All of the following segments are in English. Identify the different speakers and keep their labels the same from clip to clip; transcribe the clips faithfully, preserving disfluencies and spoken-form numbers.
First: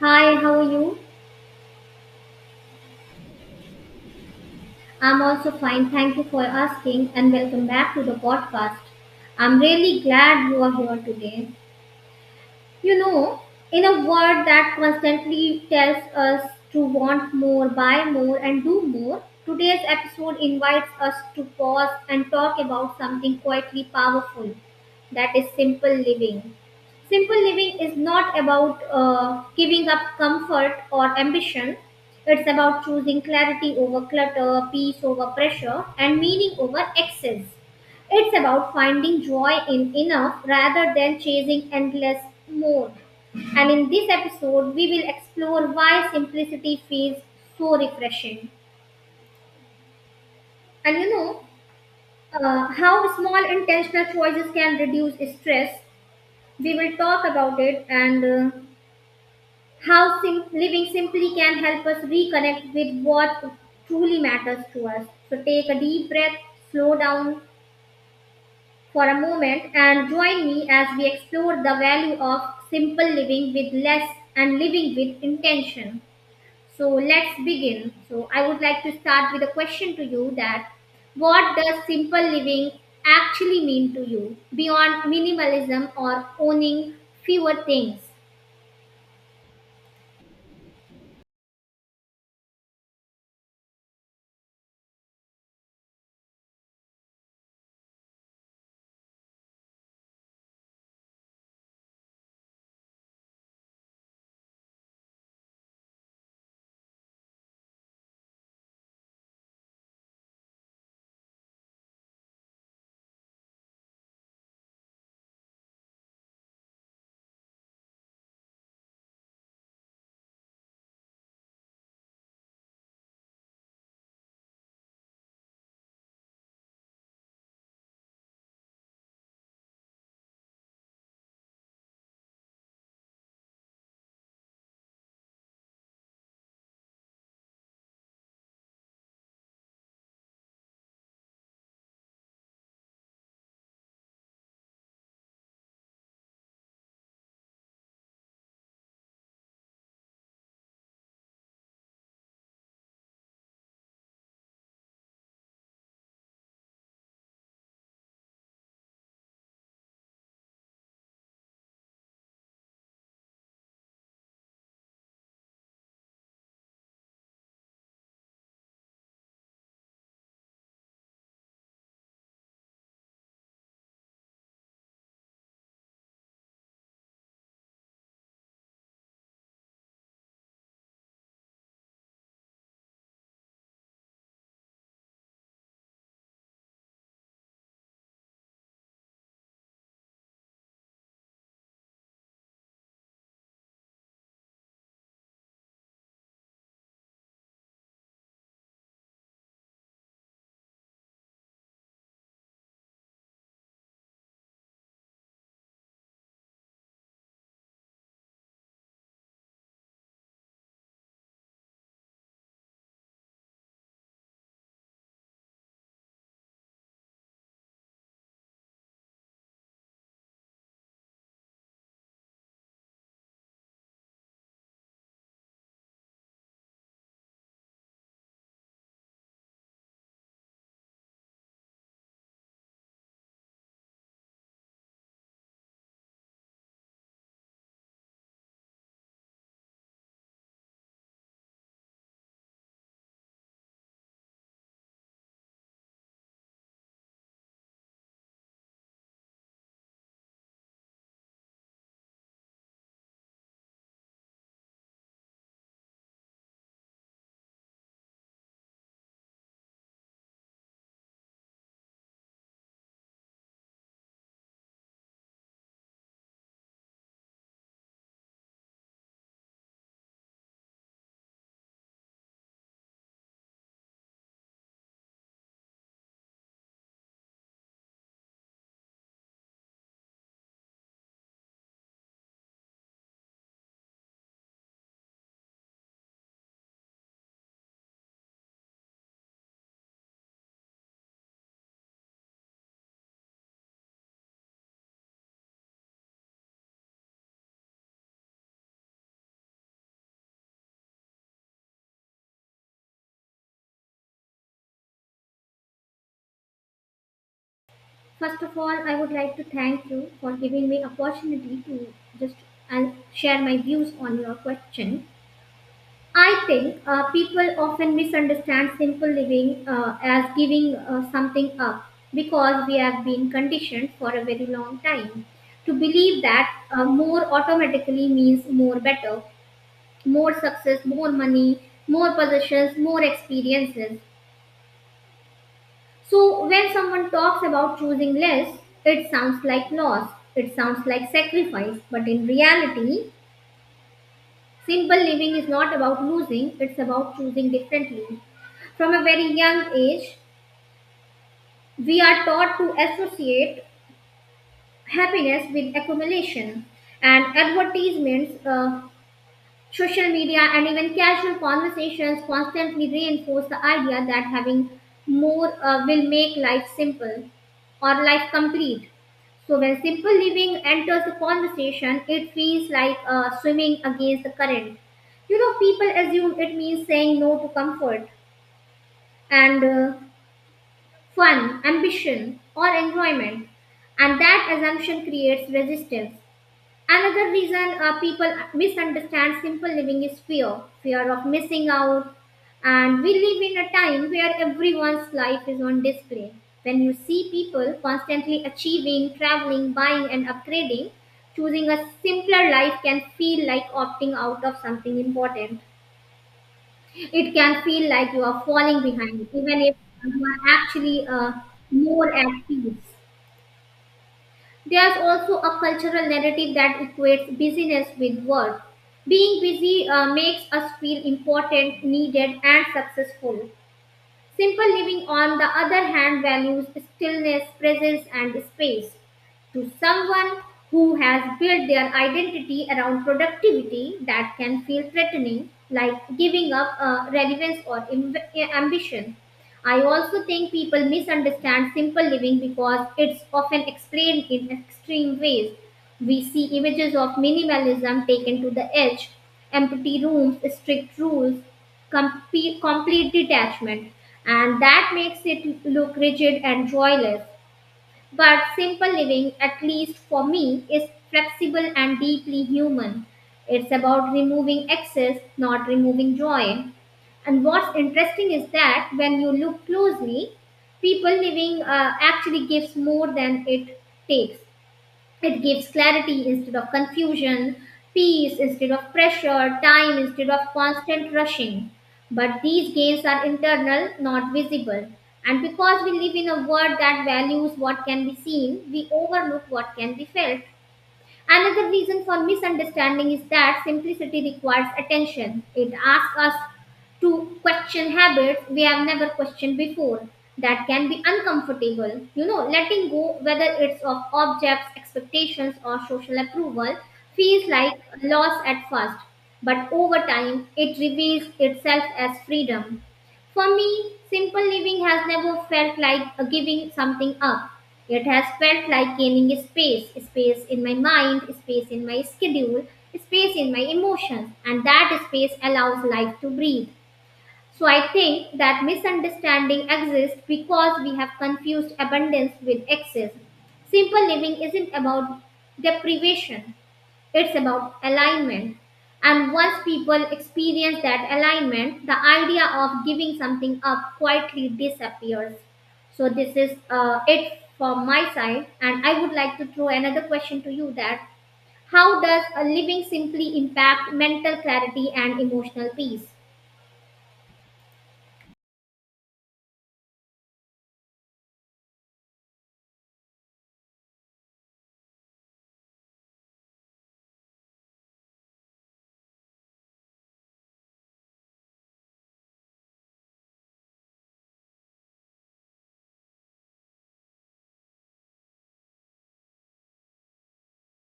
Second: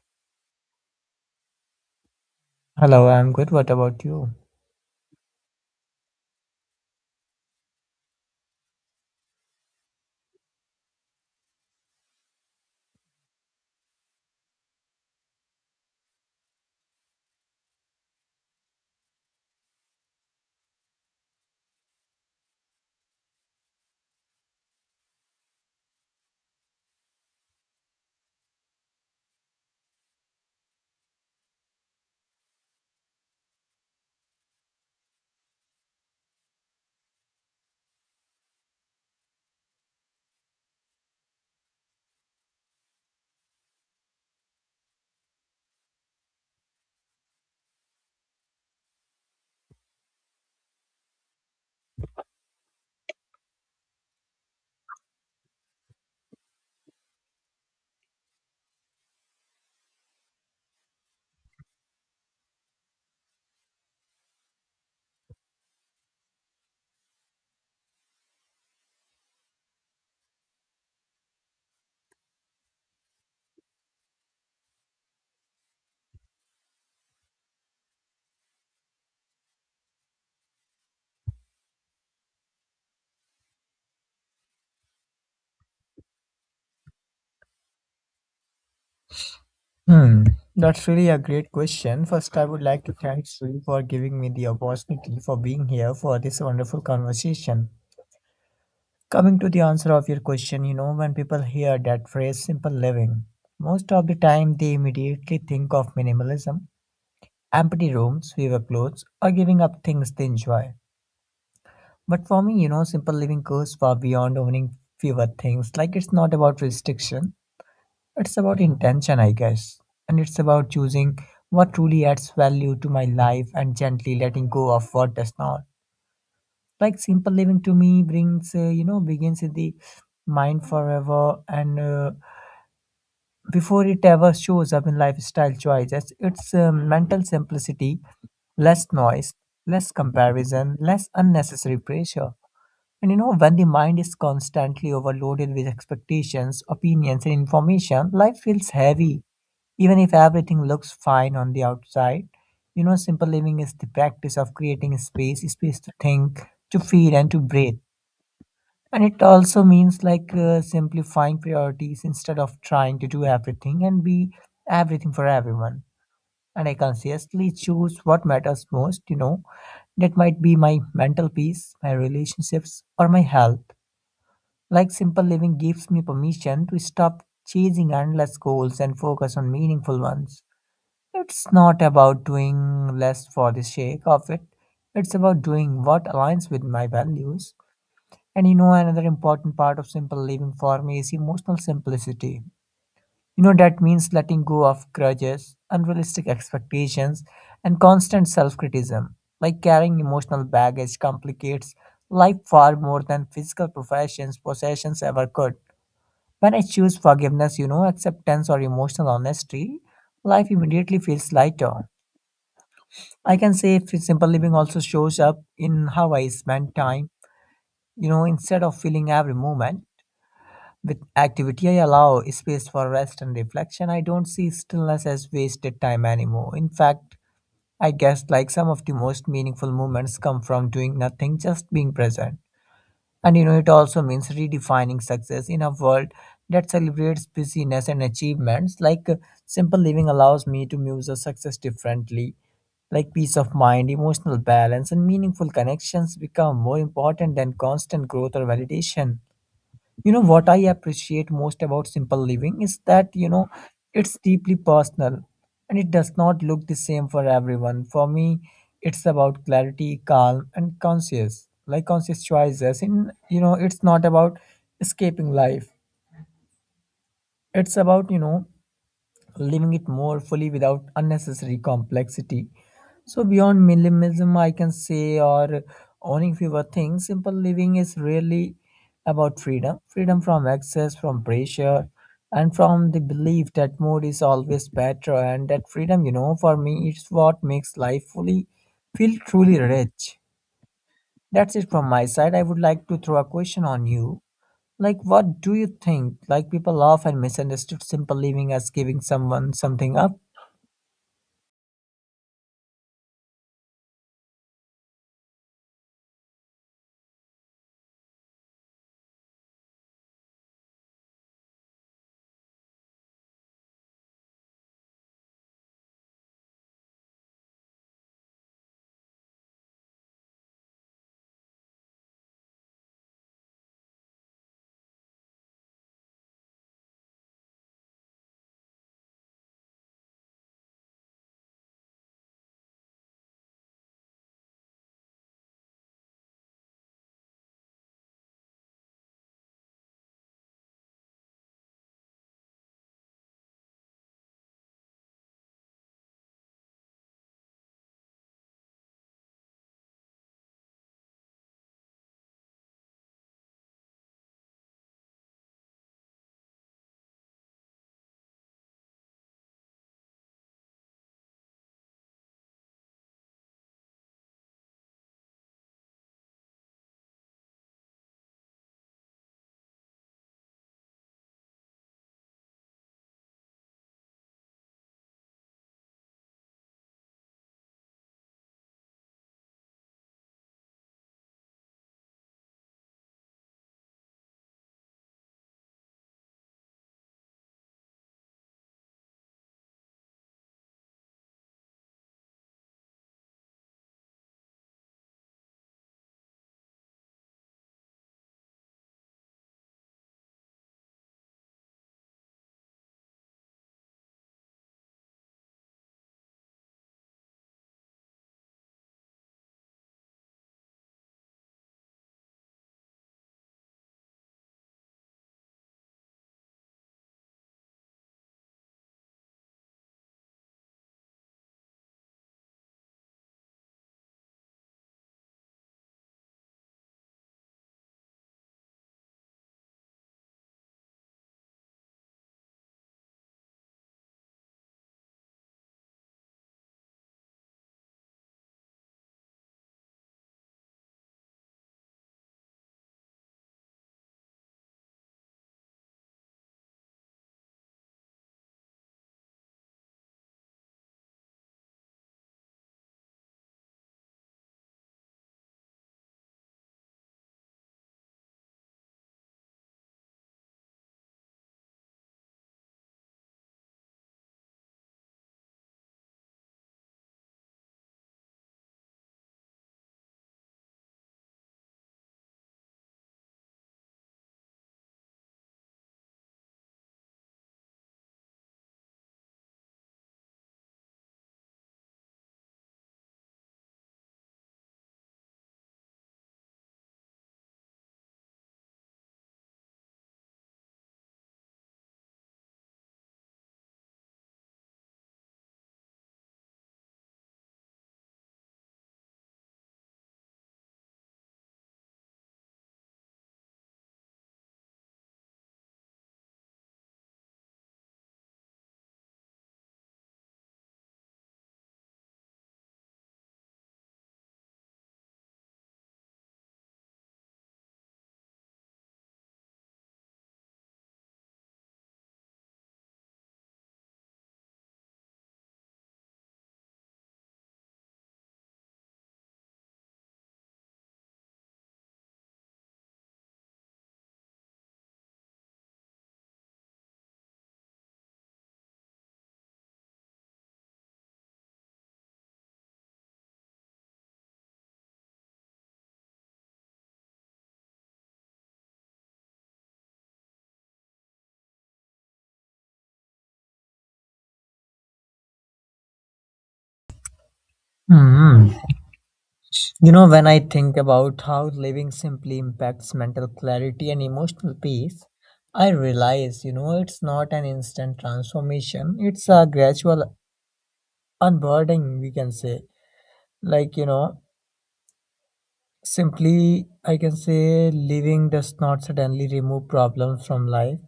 Speaker 1: Hi, how are you?
Speaker 2: Hello, I'm good. What about you?
Speaker 1: I'm also fine. Thank you for asking and welcome back to the podcast. I'm really glad you are here today. You know, in a world that constantly tells us to want more, buy more, and do more, today's episode invites us to pause and talk about something quietly powerful, that is simple living. Simple living is not about uh, giving up comfort or ambition. It's about choosing clarity over clutter, peace over pressure, and meaning over excess. It's about finding joy in enough rather than chasing endless more. And in this episode, we will explore why simplicity feels so refreshing. And you know, uh, how small intentional choices can reduce stress. We will talk about it, and uh, how sim- living simply can help us reconnect with what truly matters to us. So take a deep breath, slow down, for a moment and join me as we explore the value of simple living with less and living with intention. So let's begin. So I would like to start with a question to you, that what does simple living actually mean to you beyond minimalism or owning fewer things?
Speaker 2: Hmm, that's really a great question. First, I would like to thank you for giving me the opportunity for being here for this wonderful conversation. Coming to the answer of your question, you know, when people hear that phrase simple living, most of the time they immediately think of minimalism, empty rooms, fewer clothes, or giving up things they enjoy. But for me, you know, simple living goes far beyond owning fewer things. Like it's not about restriction. It's about intention, I guess. And it's about choosing what truly adds value to my life and gently letting go of what does not. Like simple living to me brings, uh, you know, begins in the mind forever and uh, before it ever shows up in lifestyle choices. It's um, mental simplicity, less noise, less comparison, less unnecessary pressure. And you know, when the mind is constantly overloaded with expectations, opinions, and information, life feels heavy. Even if everything looks fine on the outside, you know, simple living is the practice of creating space, space to think, to feel, and to breathe. And it also means like uh, simplifying priorities instead of trying to do everything and be everything for everyone. And I consciously choose what matters most, you know, that might be my mental peace, my relationships, or my health. Like simple living gives me permission to stop chasing endless goals and focus on meaningful ones. It's not about doing less for the sake of it, it's about doing what aligns with my values. And you know, another important part of simple living for me is emotional simplicity. You know, that means letting go of grudges, unrealistic expectations, and constant self criticism. Like carrying emotional baggage complicates life far more than physical professions, possessions ever could. When I choose forgiveness, you know, acceptance or emotional honesty, life immediately feels lighter. I can say f- simple living also shows up in how I spend time. You know, instead of filling every moment with activity, I allow space for rest and reflection. I don't see stillness as wasted time anymore. In fact, I guess like some of the most meaningful moments come from doing nothing, just being present. And you know, it also means redefining success in a world that celebrates busyness and achievements. Like uh, simple living allows me to muse on success differently. Like peace of mind, emotional balance, and meaningful connections become more important than constant growth or validation. You know what I appreciate most about simple living is that you know it's deeply personal and it does not look the same for everyone. For me, it's about clarity, calm, and conscious, like conscious choices. In you know, it's not about escaping life. It's about you know living it more fully without unnecessary complexity. So beyond minimalism, I can say, or owning fewer things, simple living is really about freedom, freedom from excess, from pressure, and from the belief that more is always better. And that freedom, you know, for me, it's what makes life fully feel truly rich. That's it from my side. I would like to throw a question on you. Like, what do you think? Like, people often misunderstood simple living as giving someone something up.
Speaker 1: First of all, I would like to thank you for giving me opportunity to just and share my views on your question. I think uh, people often misunderstand simple living uh, as giving uh, something up, because we have been conditioned for a very long time to believe that uh, more automatically means more better, more success, more money, more possessions, more experiences. So when someone talks about choosing less, it sounds like loss, it sounds like sacrifice, but in reality, simple living is not about losing, it's about choosing differently. From a very young age, we are taught to associate happiness with accumulation, and advertisements, uh, social media, and even casual conversations constantly reinforce the idea that having more uh, will make life simple or life complete. So when simple living enters the conversation, it feels like uh, swimming against the current. You know, people assume it means saying no to comfort and uh, fun, ambition, or enjoyment, and that assumption creates resistance. Another reason uh, people misunderstand simple living is fear, fear of missing out. And we live in a time where everyone's life is on display. When you see people constantly achieving, traveling, buying, and upgrading, choosing a simpler life can feel like opting out of something important. It can feel like you are falling behind, even if you are actually uh, more at peace. There's also a cultural narrative that equates busyness with worth. Being busy uh, makes us feel important, needed, and successful. Simple living, on the other hand, values stillness, presence, and space. To someone who has built their identity around productivity, that can feel threatening, like giving up uh, relevance or amb- ambition. I also think people misunderstand simple living because it's often explained in extreme ways. We see images of minimalism taken to the edge, empty rooms, strict rules, complete, complete detachment, and that makes it look rigid and joyless. But simple living, at least for me, is flexible and deeply human. It's about removing excess, not removing joy. And what's interesting is that when you look closely, people living uh, actually gives more than it takes. It gives clarity instead of confusion, peace instead of pressure, time instead of constant rushing. But these gains are internal, not visible. And because we live in a world that values what can be seen, we overlook what can be felt. Another reason for misunderstanding is that simplicity requires attention. It asks us to question habits we have never questioned before. That can be uncomfortable. You know, letting go, whether it's of objects, expectations, or social approval, feels like loss at first. But over time, it reveals itself as freedom. For me, simple living has never felt like a giving something up. It has felt like gaining a space, a space in my mind, a space in my schedule, a space in my emotions, and that space allows life to breathe. So I think that misunderstanding exists because we have confused abundance with excess. Simple living isn't about deprivation. It's about alignment. And once people experience that alignment, the idea of giving something up quietly disappears. So this is uh, it from my side. And I would like to throw another question to you, that how does a living simply impact mental clarity and emotional peace?
Speaker 2: Hmm. You know, when I think about how living simply impacts mental clarity and emotional peace, I realize, you know, it's not an instant transformation, it's a gradual unburdening, we can say. Like, you know, simply, I can say living does not suddenly remove problems from life,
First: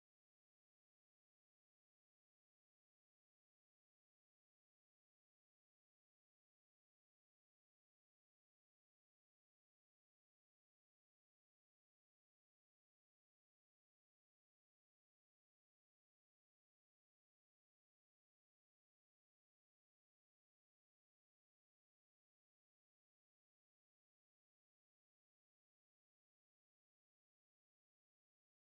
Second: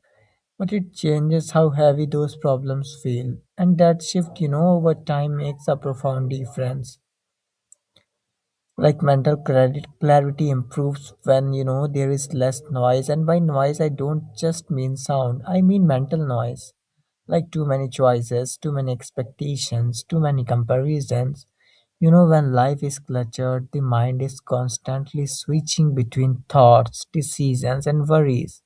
Speaker 2: but it changes how heavy those problems feel. And that shift, you know, over time makes a profound difference. Like mental credit clarity improves when you know there is less noise, and by noise I don't just mean sound, I mean mental noise. Like too many choices, too many expectations, too many comparisons. You know, when life is cluttered the mind is constantly switching between thoughts, decisions and worries.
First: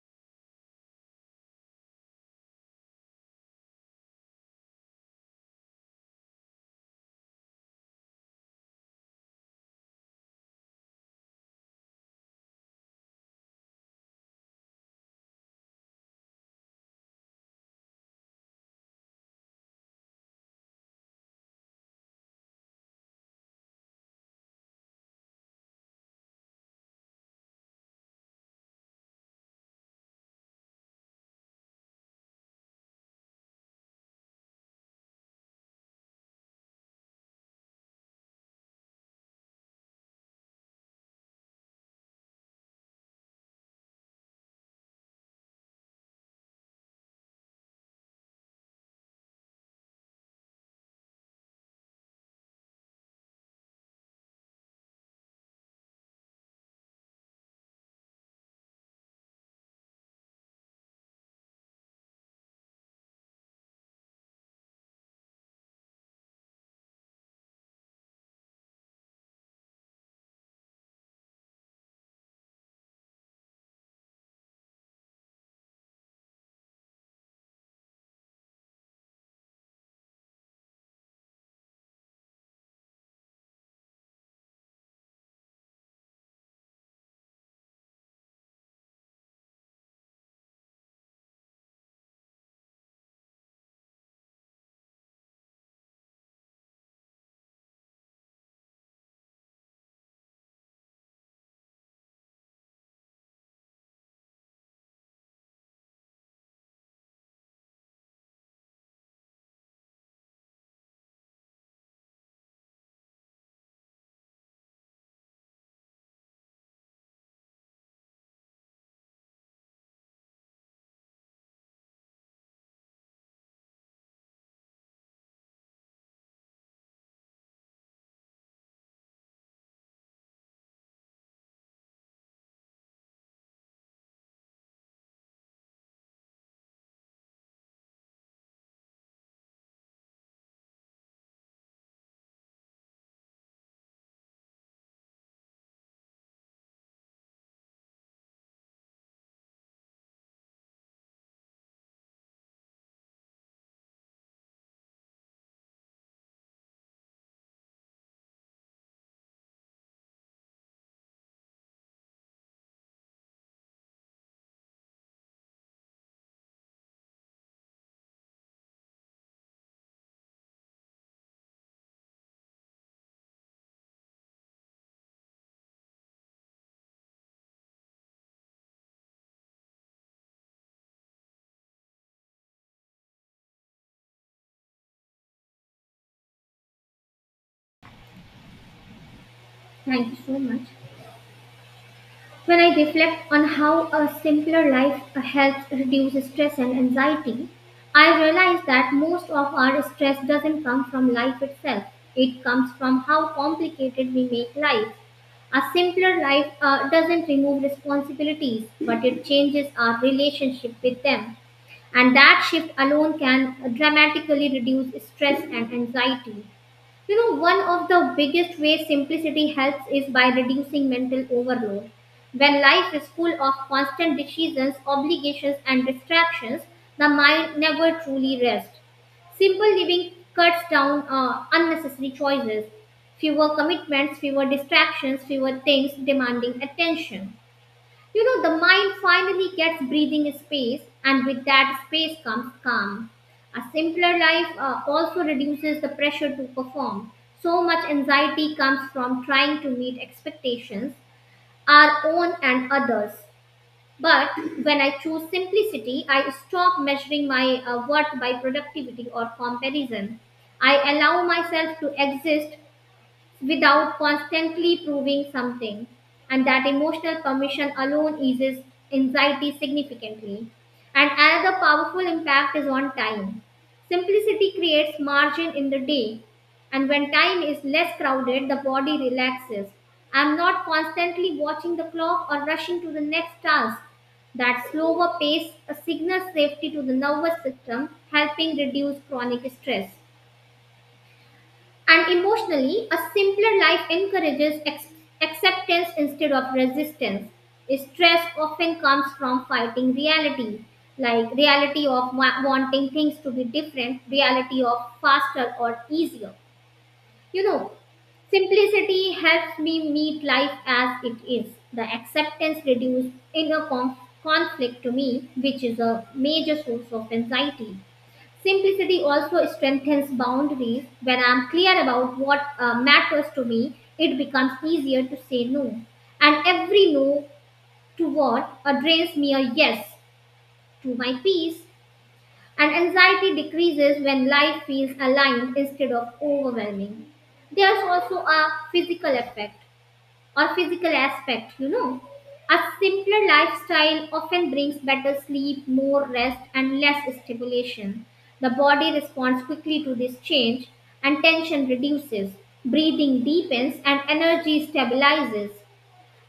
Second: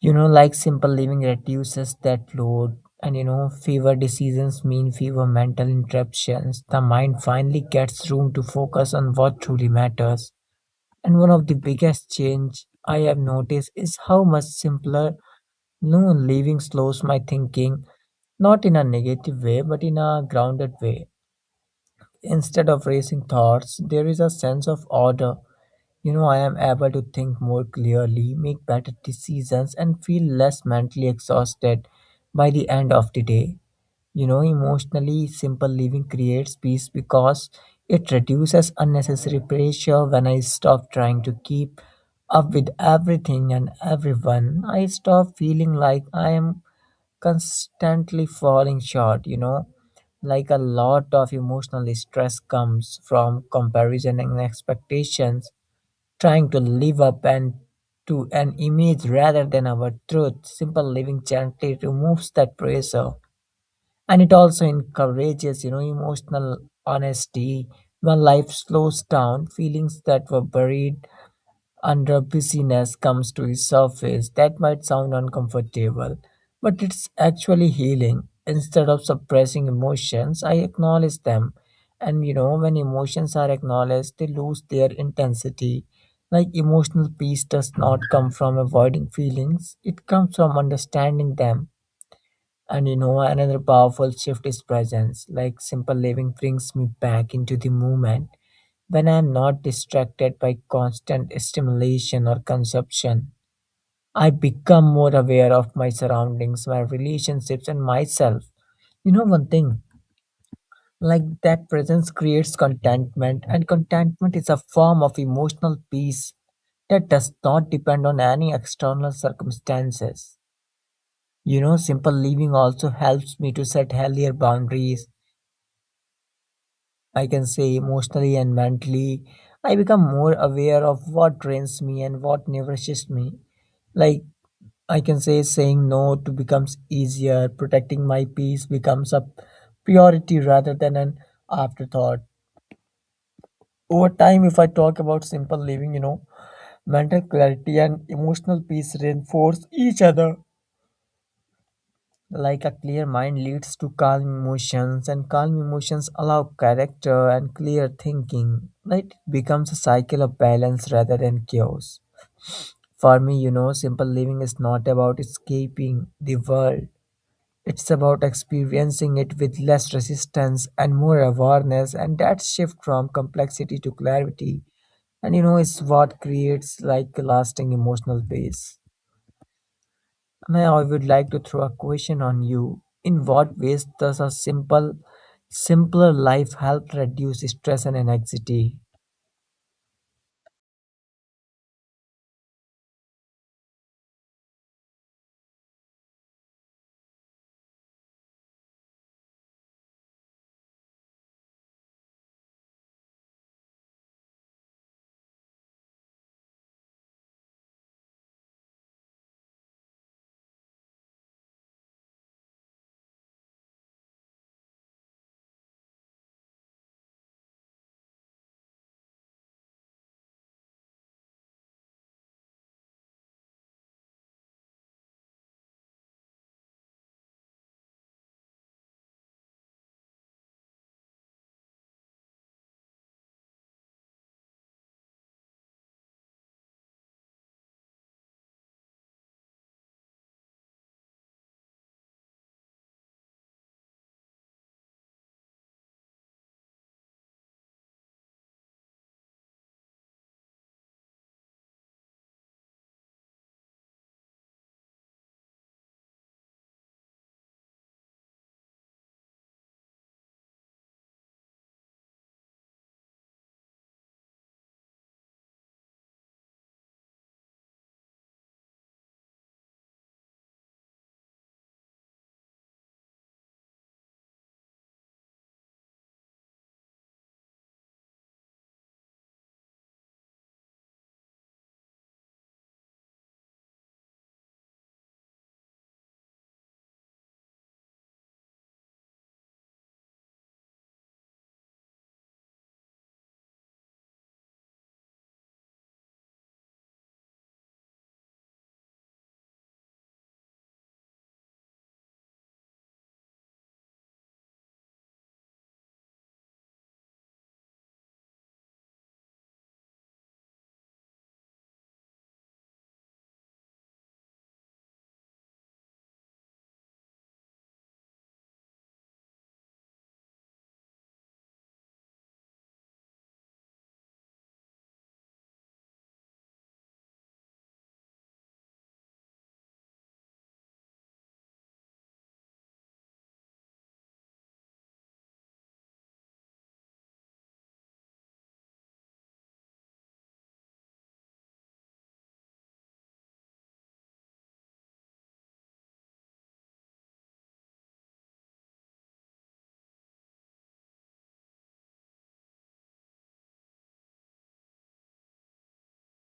Speaker 2: You know, like simple living reduces that load. And you know, fewer decisions mean fewer mental interruptions. The mind finally gets room to focus on what truly matters. And one of the biggest change I have noticed is how much simpler no living slows my thinking, not in a negative way but in a grounded way. Instead of racing thoughts, there is a sense of order. You know, I am able to think more clearly, make better decisions, and feel less mentally exhausted by the end of the day. You know, emotionally, simple living creates peace because it reduces unnecessary pressure. When I stop trying to keep up with everything and everyone, I stop feeling like I am constantly falling short, you know. Like a lot of emotional stress comes from comparison and expectations, trying to live up and to an image rather than our truth. Simple living gently removes that pressure, and it also encourages, you know, emotional honesty. When life slows down, feelings that were buried under busyness comes to the surface. That might sound uncomfortable, but it's actually healing. Instead of suppressing emotions, I acknowledge them. And you know, when emotions are acknowledged, they lose their intensity. Like emotional peace does not come from avoiding feelings, it comes from understanding them. And you know, another powerful shift is presence. Like simple living brings me back into the moment when I am not distracted by constant stimulation or consumption, I become more aware of my surroundings, my relationships, and myself. You know, one thing like that presence creates contentment, and contentment is a form of emotional peace that does not depend on any external circumstances. You know, simple living also helps me to set healthier boundaries. I can say emotionally and mentally, I become more aware of what drains me and what nourishes me. Like I can say, saying no to becomes easier, protecting my peace becomes a priority rather than an afterthought. Over time, if I talk about simple living, you know, mental clarity and emotional peace reinforce each other. Like a clear mind leads to calm emotions, and calm emotions allow character and clear thinking. Right? It becomes a cycle of balance rather than chaos. For me, you know, simple living is not about escaping the world. It's about experiencing it with less resistance and more awareness, and that shift from complexity to clarity. And you know, it's what creates like lasting emotional peace. Now, I would like to throw a question on you. In what ways does a simple, simpler life help reduce stress and anxiety?
Speaker 1: Thank you so much. When I reflect on how a simpler life helps reduce stress and anxiety, I realize that most of our stress doesn't come from life itself. It comes from how complicated we make life. A simpler life uh, doesn't remove responsibilities, but it changes our relationship with them. And that shift alone can dramatically reduce stress and anxiety. You know, one of the biggest ways simplicity helps is by reducing mental overload. When life is full of constant decisions, obligations, and distractions, the mind never truly rests. Simple living cuts down uh, unnecessary choices, fewer commitments, fewer distractions, fewer things demanding attention. You know, the mind finally gets breathing space, and with that space comes calm. A simpler life uh, also reduces the pressure to perform. So much anxiety comes from trying to meet expectations, our own and others. But when I choose simplicity, I stop measuring my uh, worth by productivity or comparison. I allow myself to exist without constantly proving something. And that emotional permission alone eases anxiety significantly. And another powerful impact is on time. Simplicity creates margin in the day. And when time is less crowded, the body relaxes. I'm not constantly watching the clock or rushing to the next task. That slower pace signals safety to the nervous system, helping reduce chronic stress. And emotionally, a simpler life encourages ex- acceptance instead of resistance. Stress often comes from fighting reality, like reality of wa- wanting things to be different, reality of faster or easier. You know, simplicity helps me meet life as it is. The acceptance reduces inner conf- conflict to me, which is a major source of anxiety. Simplicity also strengthens boundaries. When I'm clear about what uh, matters to me, it becomes easier to say no. And every no to what uh, drains me a yes to my peace. And anxiety decreases when life feels aligned instead of overwhelming. There's also a physical effect or physical aspect, you know. A simpler lifestyle often brings better sleep, more rest, and less stimulation. The body responds quickly to this change, and tension reduces. Breathing deepens, and energy stabilizes.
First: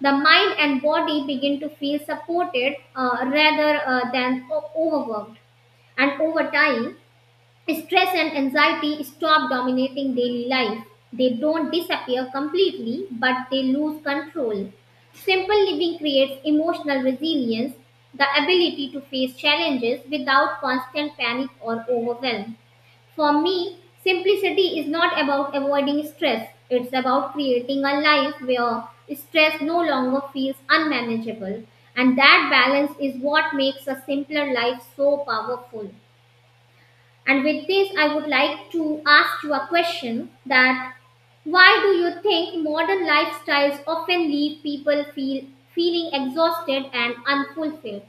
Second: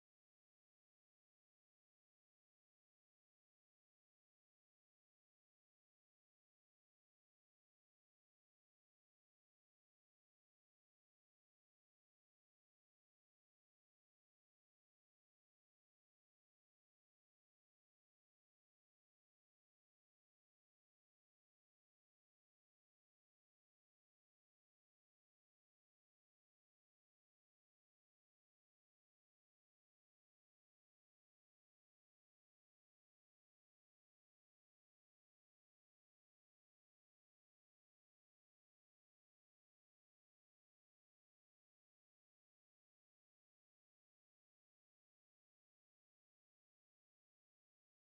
Speaker 1: The mind and body begin to feel supported uh, rather uh, than o- overworked. And over time, stress and anxiety stop dominating daily life. They don't disappear completely, but they lose control. Simple living creates emotional resilience, the ability to face challenges without constant panic or overwhelm. For me, simplicity is not about avoiding stress, it's about creating a life where stress no longer feels unmanageable. And that balance is what makes a simpler life so powerful. And with this, I would like to ask you a question, that why do you think modern lifestyles often leave people feel feeling exhausted and unfulfilled?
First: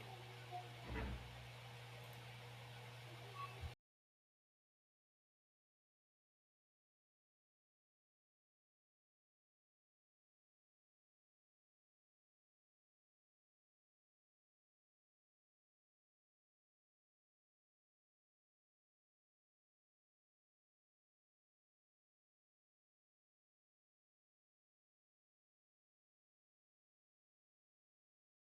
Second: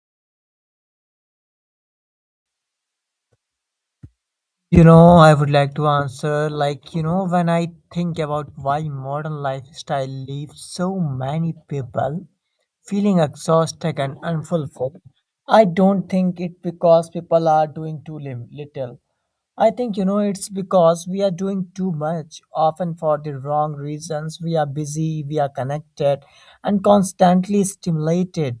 Speaker 2: You know, I would like to answer like, you know, when I think about why modern lifestyle leaves so many people feeling exhausted and unfulfilled. I don't think it because people are doing too lim- little. I think you know it's because we are doing too much, often for the wrong reasons. We are busy, we are connected, and constantly stimulated,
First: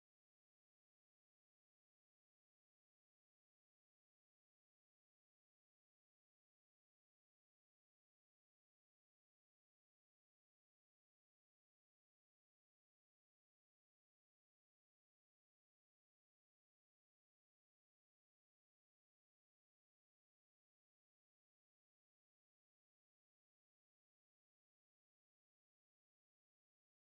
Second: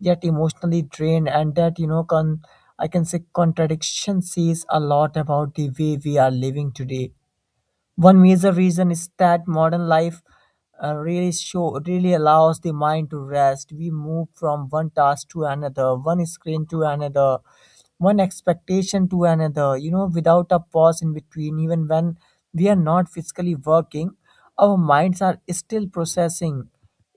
Speaker 2: yet emotionally drained. And that you know, con- I can say contradiction says a lot about the way we are living today. One major reason is that modern life uh, really show really allows the mind to rest. We move from one task to another, one screen to another, one expectation to another. You know, without a pause in between, even when we are not physically working, our minds are still processing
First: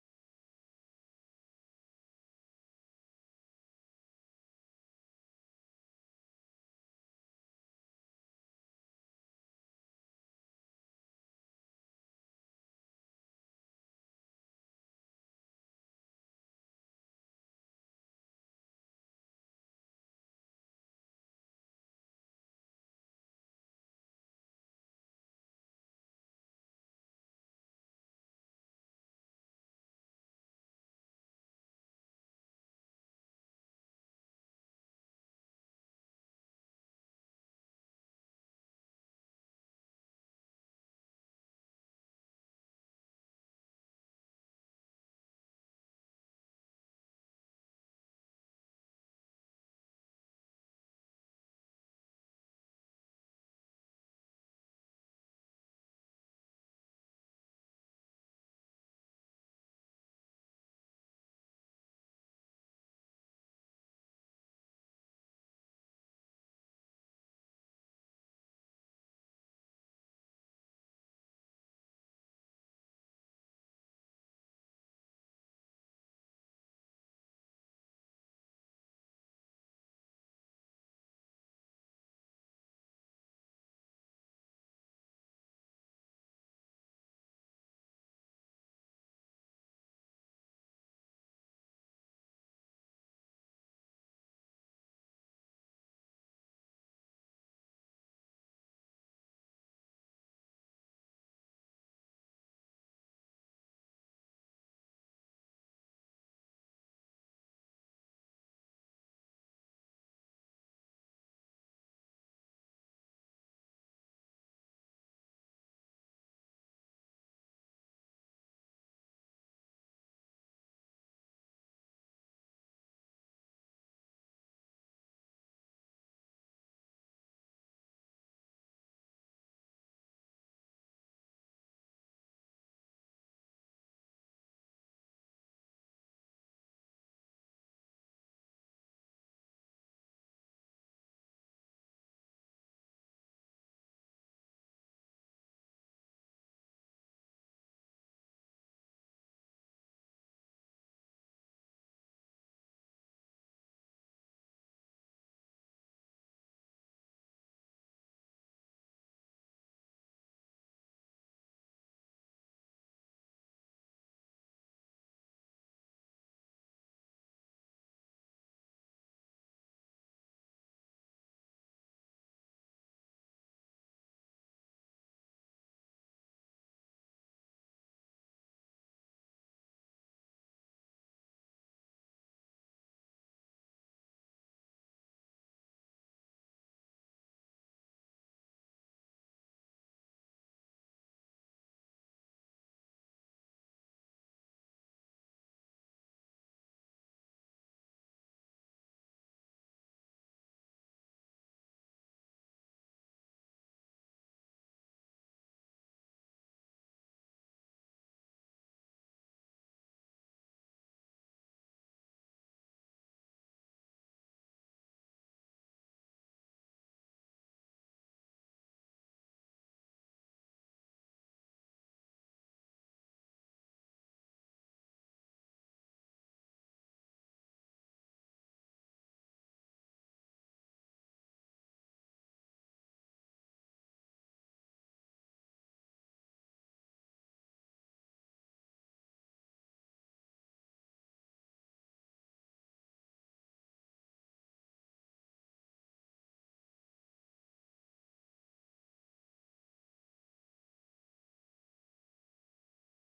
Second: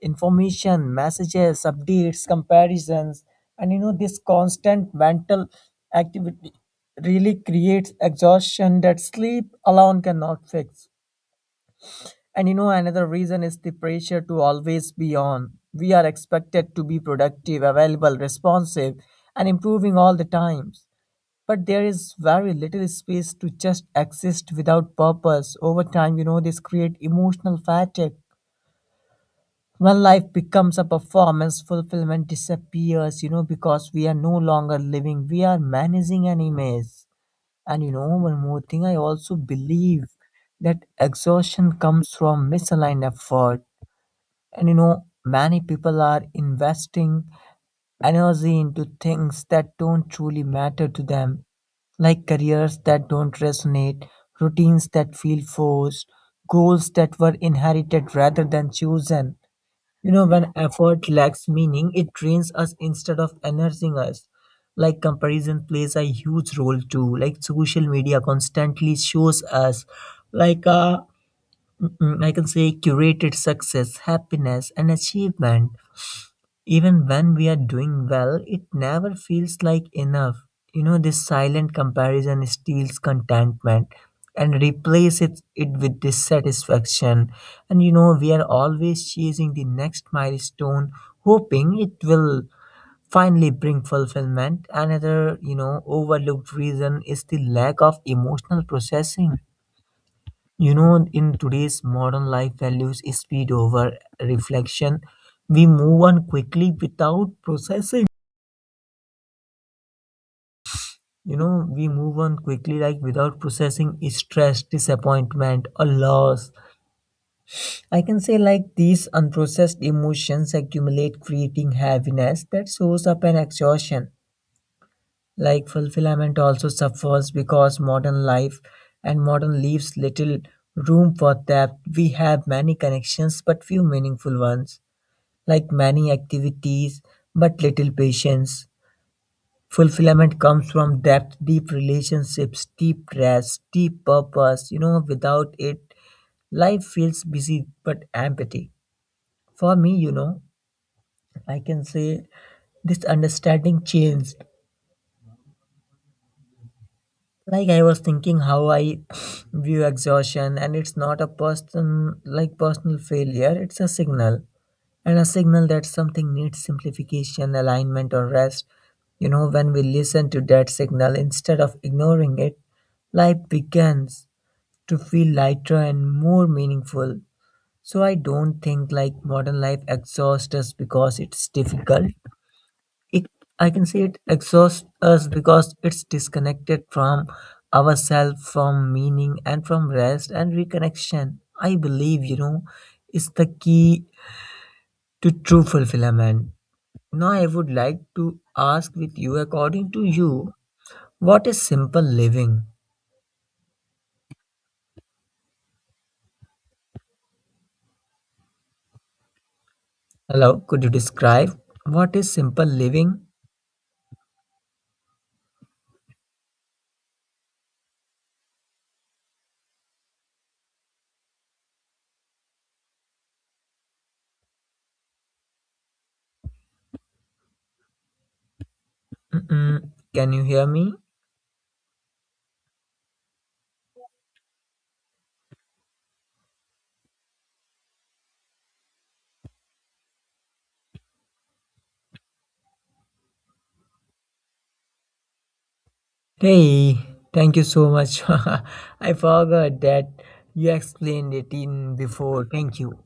Speaker 2: information, messages, updates, comparisons, and you know this constant mental activity really creates exhaustion that sleep alone cannot fix. And you know, another reason is the pressure to always be on. We are expected to be productive, available, responsive, and improving all the times. But there is very little space to just exist without purpose. Over time, you know, this creates emotional fatigue. When life becomes a performance, fulfillment disappears, you know, because we are no longer living, we are managing an image. And you know, one more thing, I also believe that exhaustion comes from misaligned effort. And you know, many people are investing energy into things that don't truly matter to them, like careers that don't resonate, routines that feel forced, goals that were inherited rather than chosen. You know, when effort lacks meaning, it drains us instead of enhancing us. Like comparison plays a huge role too. Like social media constantly shows us like uh mm, mm, I can say curated success, happiness and achievement, even when we are doing well, it never feels like enough. You know, this silent comparison steals contentment and replaces it with dissatisfaction. And you know, we are always chasing the next milestone, hoping it will finally bring fulfillment. Another, you know, overlooked reason is the lack of emotional processing. You know, in today's modern life, values speed over reflection. We move on quickly without processing. You know, we move on quickly, like without processing stress, disappointment, or loss. I can say, like, these unprocessed emotions accumulate, creating heaviness that shows up in exhaustion. Like, fulfillment also suffers because modern life and modern leaves little room for depth. We have many connections, but few meaningful ones. Like many activities, but little patience. Fulfillment comes from depth, deep relationships, deep rest, deep purpose. You know, without it, life feels busy but empty. For me, you know, I can say this understanding changed. Like I was thinking how I view exhaustion, and it's not a person like personal failure, it's a signal and a signal that something needs simplification, alignment, or rest. You know, when we listen to that signal instead of ignoring it, life begins to feel lighter and more meaningful. So I don't think like modern life exhausts us because it's difficult. It I can say it exhausts us because it's disconnected from ourselves, from meaning and from rest and reconnection. I believe, you know, is the key to true fulfillment. Now, I would like to ask with you, according to you, what is simple living? Hello, could you describe what is simple living? Mm-mm. Can you hear me? Hey, thank you so much. I forgot that you explained it in before. Thank you.